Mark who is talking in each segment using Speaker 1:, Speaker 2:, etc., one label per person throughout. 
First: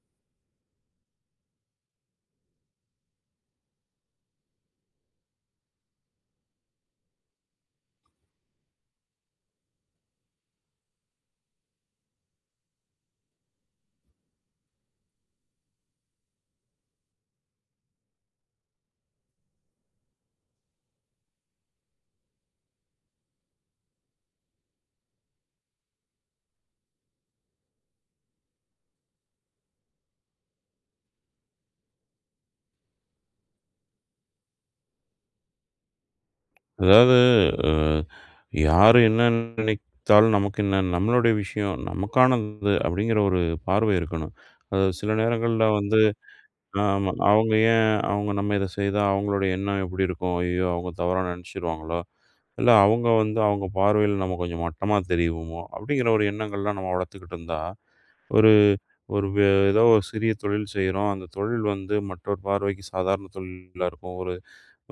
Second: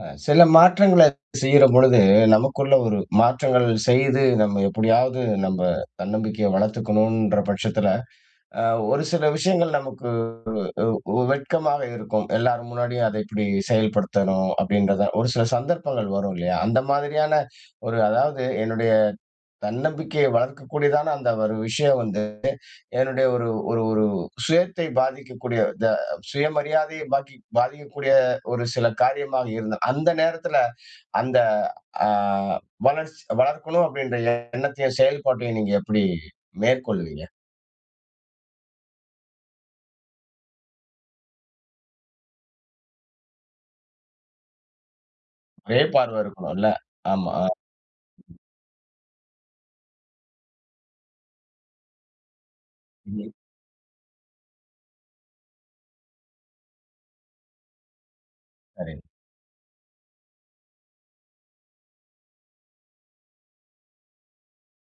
Speaker 1: அ சில மாற்றங்களச் செய்யுறம்பொழுது, நமக்குள்ள ஒரு மாற்றங்கள் செய்து நம்ம எப்டியாவது நம்ப தன்னம்பிக்கைய வளர்த்துக்கணும்ன்ற பட்சத்தில, அ ஒரு சில விஷயங்கள் நமக்கு உ உ உ வெட்கமாக இருக்கும். எல்லார் முன்னாடியும் அத எப்டி செயல்படுத்தணும். அப்டின்றத. ஒரு சில சந்தர்ப்பங்கள் வரும் இல்லயா? அந்த மாதிரியான ஒரு, அதாவது என்னுடைய தன்னம்பிக்கைய வளர்க்கக்கூடிய தான அந்த ஒரு விஷயம் வந்து, என்னுடைய ஒரு ஒரு ஒரு சுயத்தை பாதிக்கக்கூடிய, த சுயமரியாதைய பாகி பாதிக்கக்கூடிய ஒரு சில காரியமா இருந்த அந்த நேரத்துல, அந்த அ, வளர்ச்சி வளர்க்கணும் அப்டின்ற எண்ணத்தையும் செயல்பாட்டையும், நீங்க எப்டி
Speaker 2: அதாவது.
Speaker 1: மேற்கொள்வீங்க?
Speaker 2: அ, யாரு என்ன நினைத்தாலும் நமக்கு என்ன? நம்மளுடைய விஷயம். நமக்கானது. அப்டிங்கிற ஒரு பார்வை இருக்கணும். அது சில நேரங்கள்ல வந்து
Speaker 1: மேப்பார்வ இருக்கணும் இல்ல.
Speaker 2: அ, ஆமா.
Speaker 1: ஆமா.
Speaker 2: அவங்க
Speaker 1: அ.
Speaker 2: ஏன், அவங்க நம்ம இத செய்தா அவங்களோட எண்ணம் எப்டி இருக்கும்? அய்யயோ! அவங்க தவறா நெனைச்சிருவாங்களோ? இல்ல அவங்க வந்து, அவங்க பார்வையில நம்ம கொஞ்சம் மட்டமா தெரியுவமோ அப்டிங்கிற ஒரு எண்ணங்கள்லாம் நம்ம வளர்த்துக்கிட்டு இருந்தா, ஒரு
Speaker 1: சரிங்
Speaker 2: ஒரு வே ஏதோ ஒரு சிறிய தொழில் செய்யுறோம். அந்தத் தொழில் வந்து மற்றவர் பார்வைக்குச் சாதாரண தொழிலாருக்கும். ஒரு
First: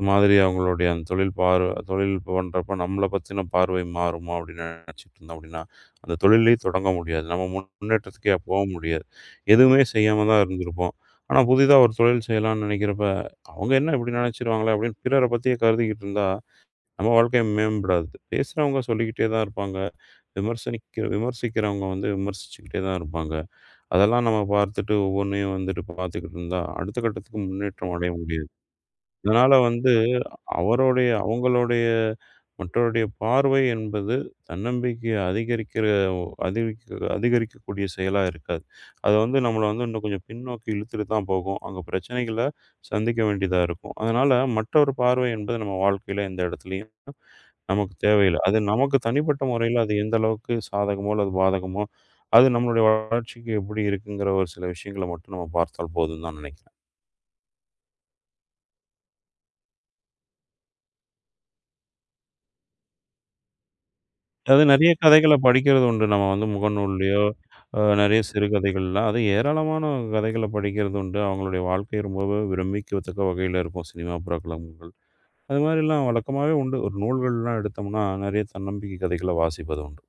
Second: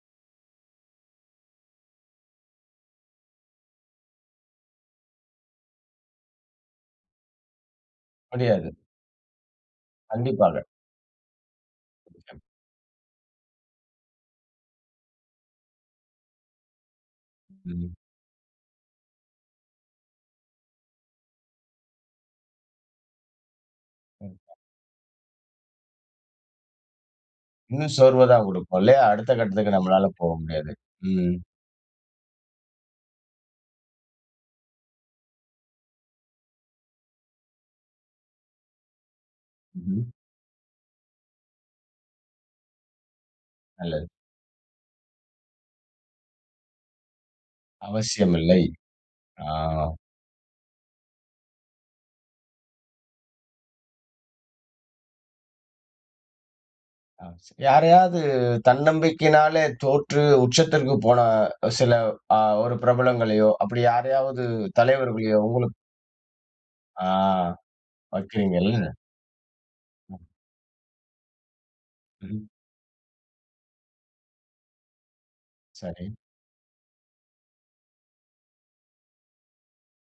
Speaker 2: மாதிரி அவங்களுடைய தொழில், பார்வ, தொழில் பண்றப்போ நம்மள பத்தின பார்வை மாறுமோ அப்டினு நெனைச்சுட்டு இருந்தா அப்டினா, அந்தத் தொழிலே தொடங்க முடியாது. நம்ம முன்னேற்றத்திக்கே போ
Speaker 1: முடியாது.
Speaker 2: முடியாது. எதுவுமே செய்யாம தான்
Speaker 1: கண்டிப்பாக.
Speaker 2: இருந்திருப்போம். ஆனா புதுதா ஒரு தொழில் செய்யலாம்னு நெனைக்கிறப்ப, அவங்க என்ன இப்டி நெனைச்சுருவாங்களே அப்டின்னு பிறர பத்தி கருதுகிட்டுருந்தா நம்ம வாழ்க்கை
Speaker 1: ம்.
Speaker 2: மேம்படாது. பேசுறவங்க சொல்லிக்கிட்டே தான் இருப்பாங்க. விமர்சனக்கி விமர்சிக்கிறவங்க விமர்சிச்சுக்கிட்டே தான் இருப்பாங்க. அதெல்லாம் நாம பாத்துட்டு ஒவ்வொண்ணையும் வந்து பாத்துகிட்டு இருந்தா, அடுத்த கட்டத்துக்கு முன்னேற்றம்
Speaker 1: இன்னும்
Speaker 2: அடைய
Speaker 1: சோர்வ தான்
Speaker 2: முடியாது.
Speaker 1: குடுக்கும் இல்லயா? அடுத்த
Speaker 2: இதனால
Speaker 1: கட்டத்துக்கு
Speaker 2: வந்து
Speaker 1: நம்மளால போ முடியாது.
Speaker 2: அவரோட
Speaker 1: ம்.
Speaker 2: அவங்களோட மற்றோருடைய பார்வை என்பது தன்னம்பிக்கை அதிகரிக்கிற, ஒ அதிகரிக் அதிகரிக்கக்கூடிய செயலா இருக்காது. அது வந்து நம்மள வந்து இன்னும்
Speaker 1: ம்ஹ்ம்.
Speaker 2: கொஞ்சம் பின்னோக்கி இழுத்துட்டு தான் போகும். அங்க பிரச்சனைகள சந்திக்க வேண்டி தான் இருக்கும்.
Speaker 1: நல்லது.
Speaker 2: அதனால மற்றவர் பார்வை என்பது நம்ம வாழ்க்கையில எந்த இடத்துலயும் நமக்குத்
Speaker 1: அவசியம்
Speaker 2: தேவையில்ல. அது
Speaker 1: இல்லை.
Speaker 2: நமக்குத் தனிப்பட்ட முறைல அது
Speaker 1: ஆம்.
Speaker 2: எந்த அளவுக்குச் சாதகமோ அல்லது பாதகமோ, அது நம்மளுடைய வளர்ச்சிக்கு எப்டி இருக்குங்குற ஒரு சில விஷயங்கள மட்டும் நம்ம பார்த்தால் போதும்னு தான் நெனைக்கி
Speaker 1: அ, ச யாரையாவது தன்னம்பிக்கைனாலே தோற்று உச்சத்திற்குப் போன, சில அ ஒரு பிரபலங்களையோ, அப்டி யாரையாவது,
Speaker 2: அது நறைய
Speaker 1: தலைவர்களையோ
Speaker 2: கதைகளப்
Speaker 1: உங்களுக்கு
Speaker 2: படிக்கிறது உண்டு. நம்ம வந்து
Speaker 1: ஆ.
Speaker 2: முகநூல்லயோ, அ நறைய
Speaker 1: வைக்கிறீங்க இல்ல.
Speaker 2: சிறுகதைகள்லாம். அது ஏராளமான
Speaker 1: ம்.
Speaker 2: கதைகளப் படிக்கிறது உண்டு. அவங்களுடைய வாழ்க்கை ரொம்பவும்
Speaker 1: ம்.
Speaker 2: விரும்பிக்கத் தக்க வகையில இருக்கும். சினிமா, பிரபலங்கள் அது மாரில்லாம்
Speaker 1: சரி.
Speaker 2: வழக்கமாவே உண்டு. ஒரு நூல்கள்லாம் எடுத்தம்னா நறைய தன்னம்பிக்கை கதைகள வாசிப்பது உண்டு.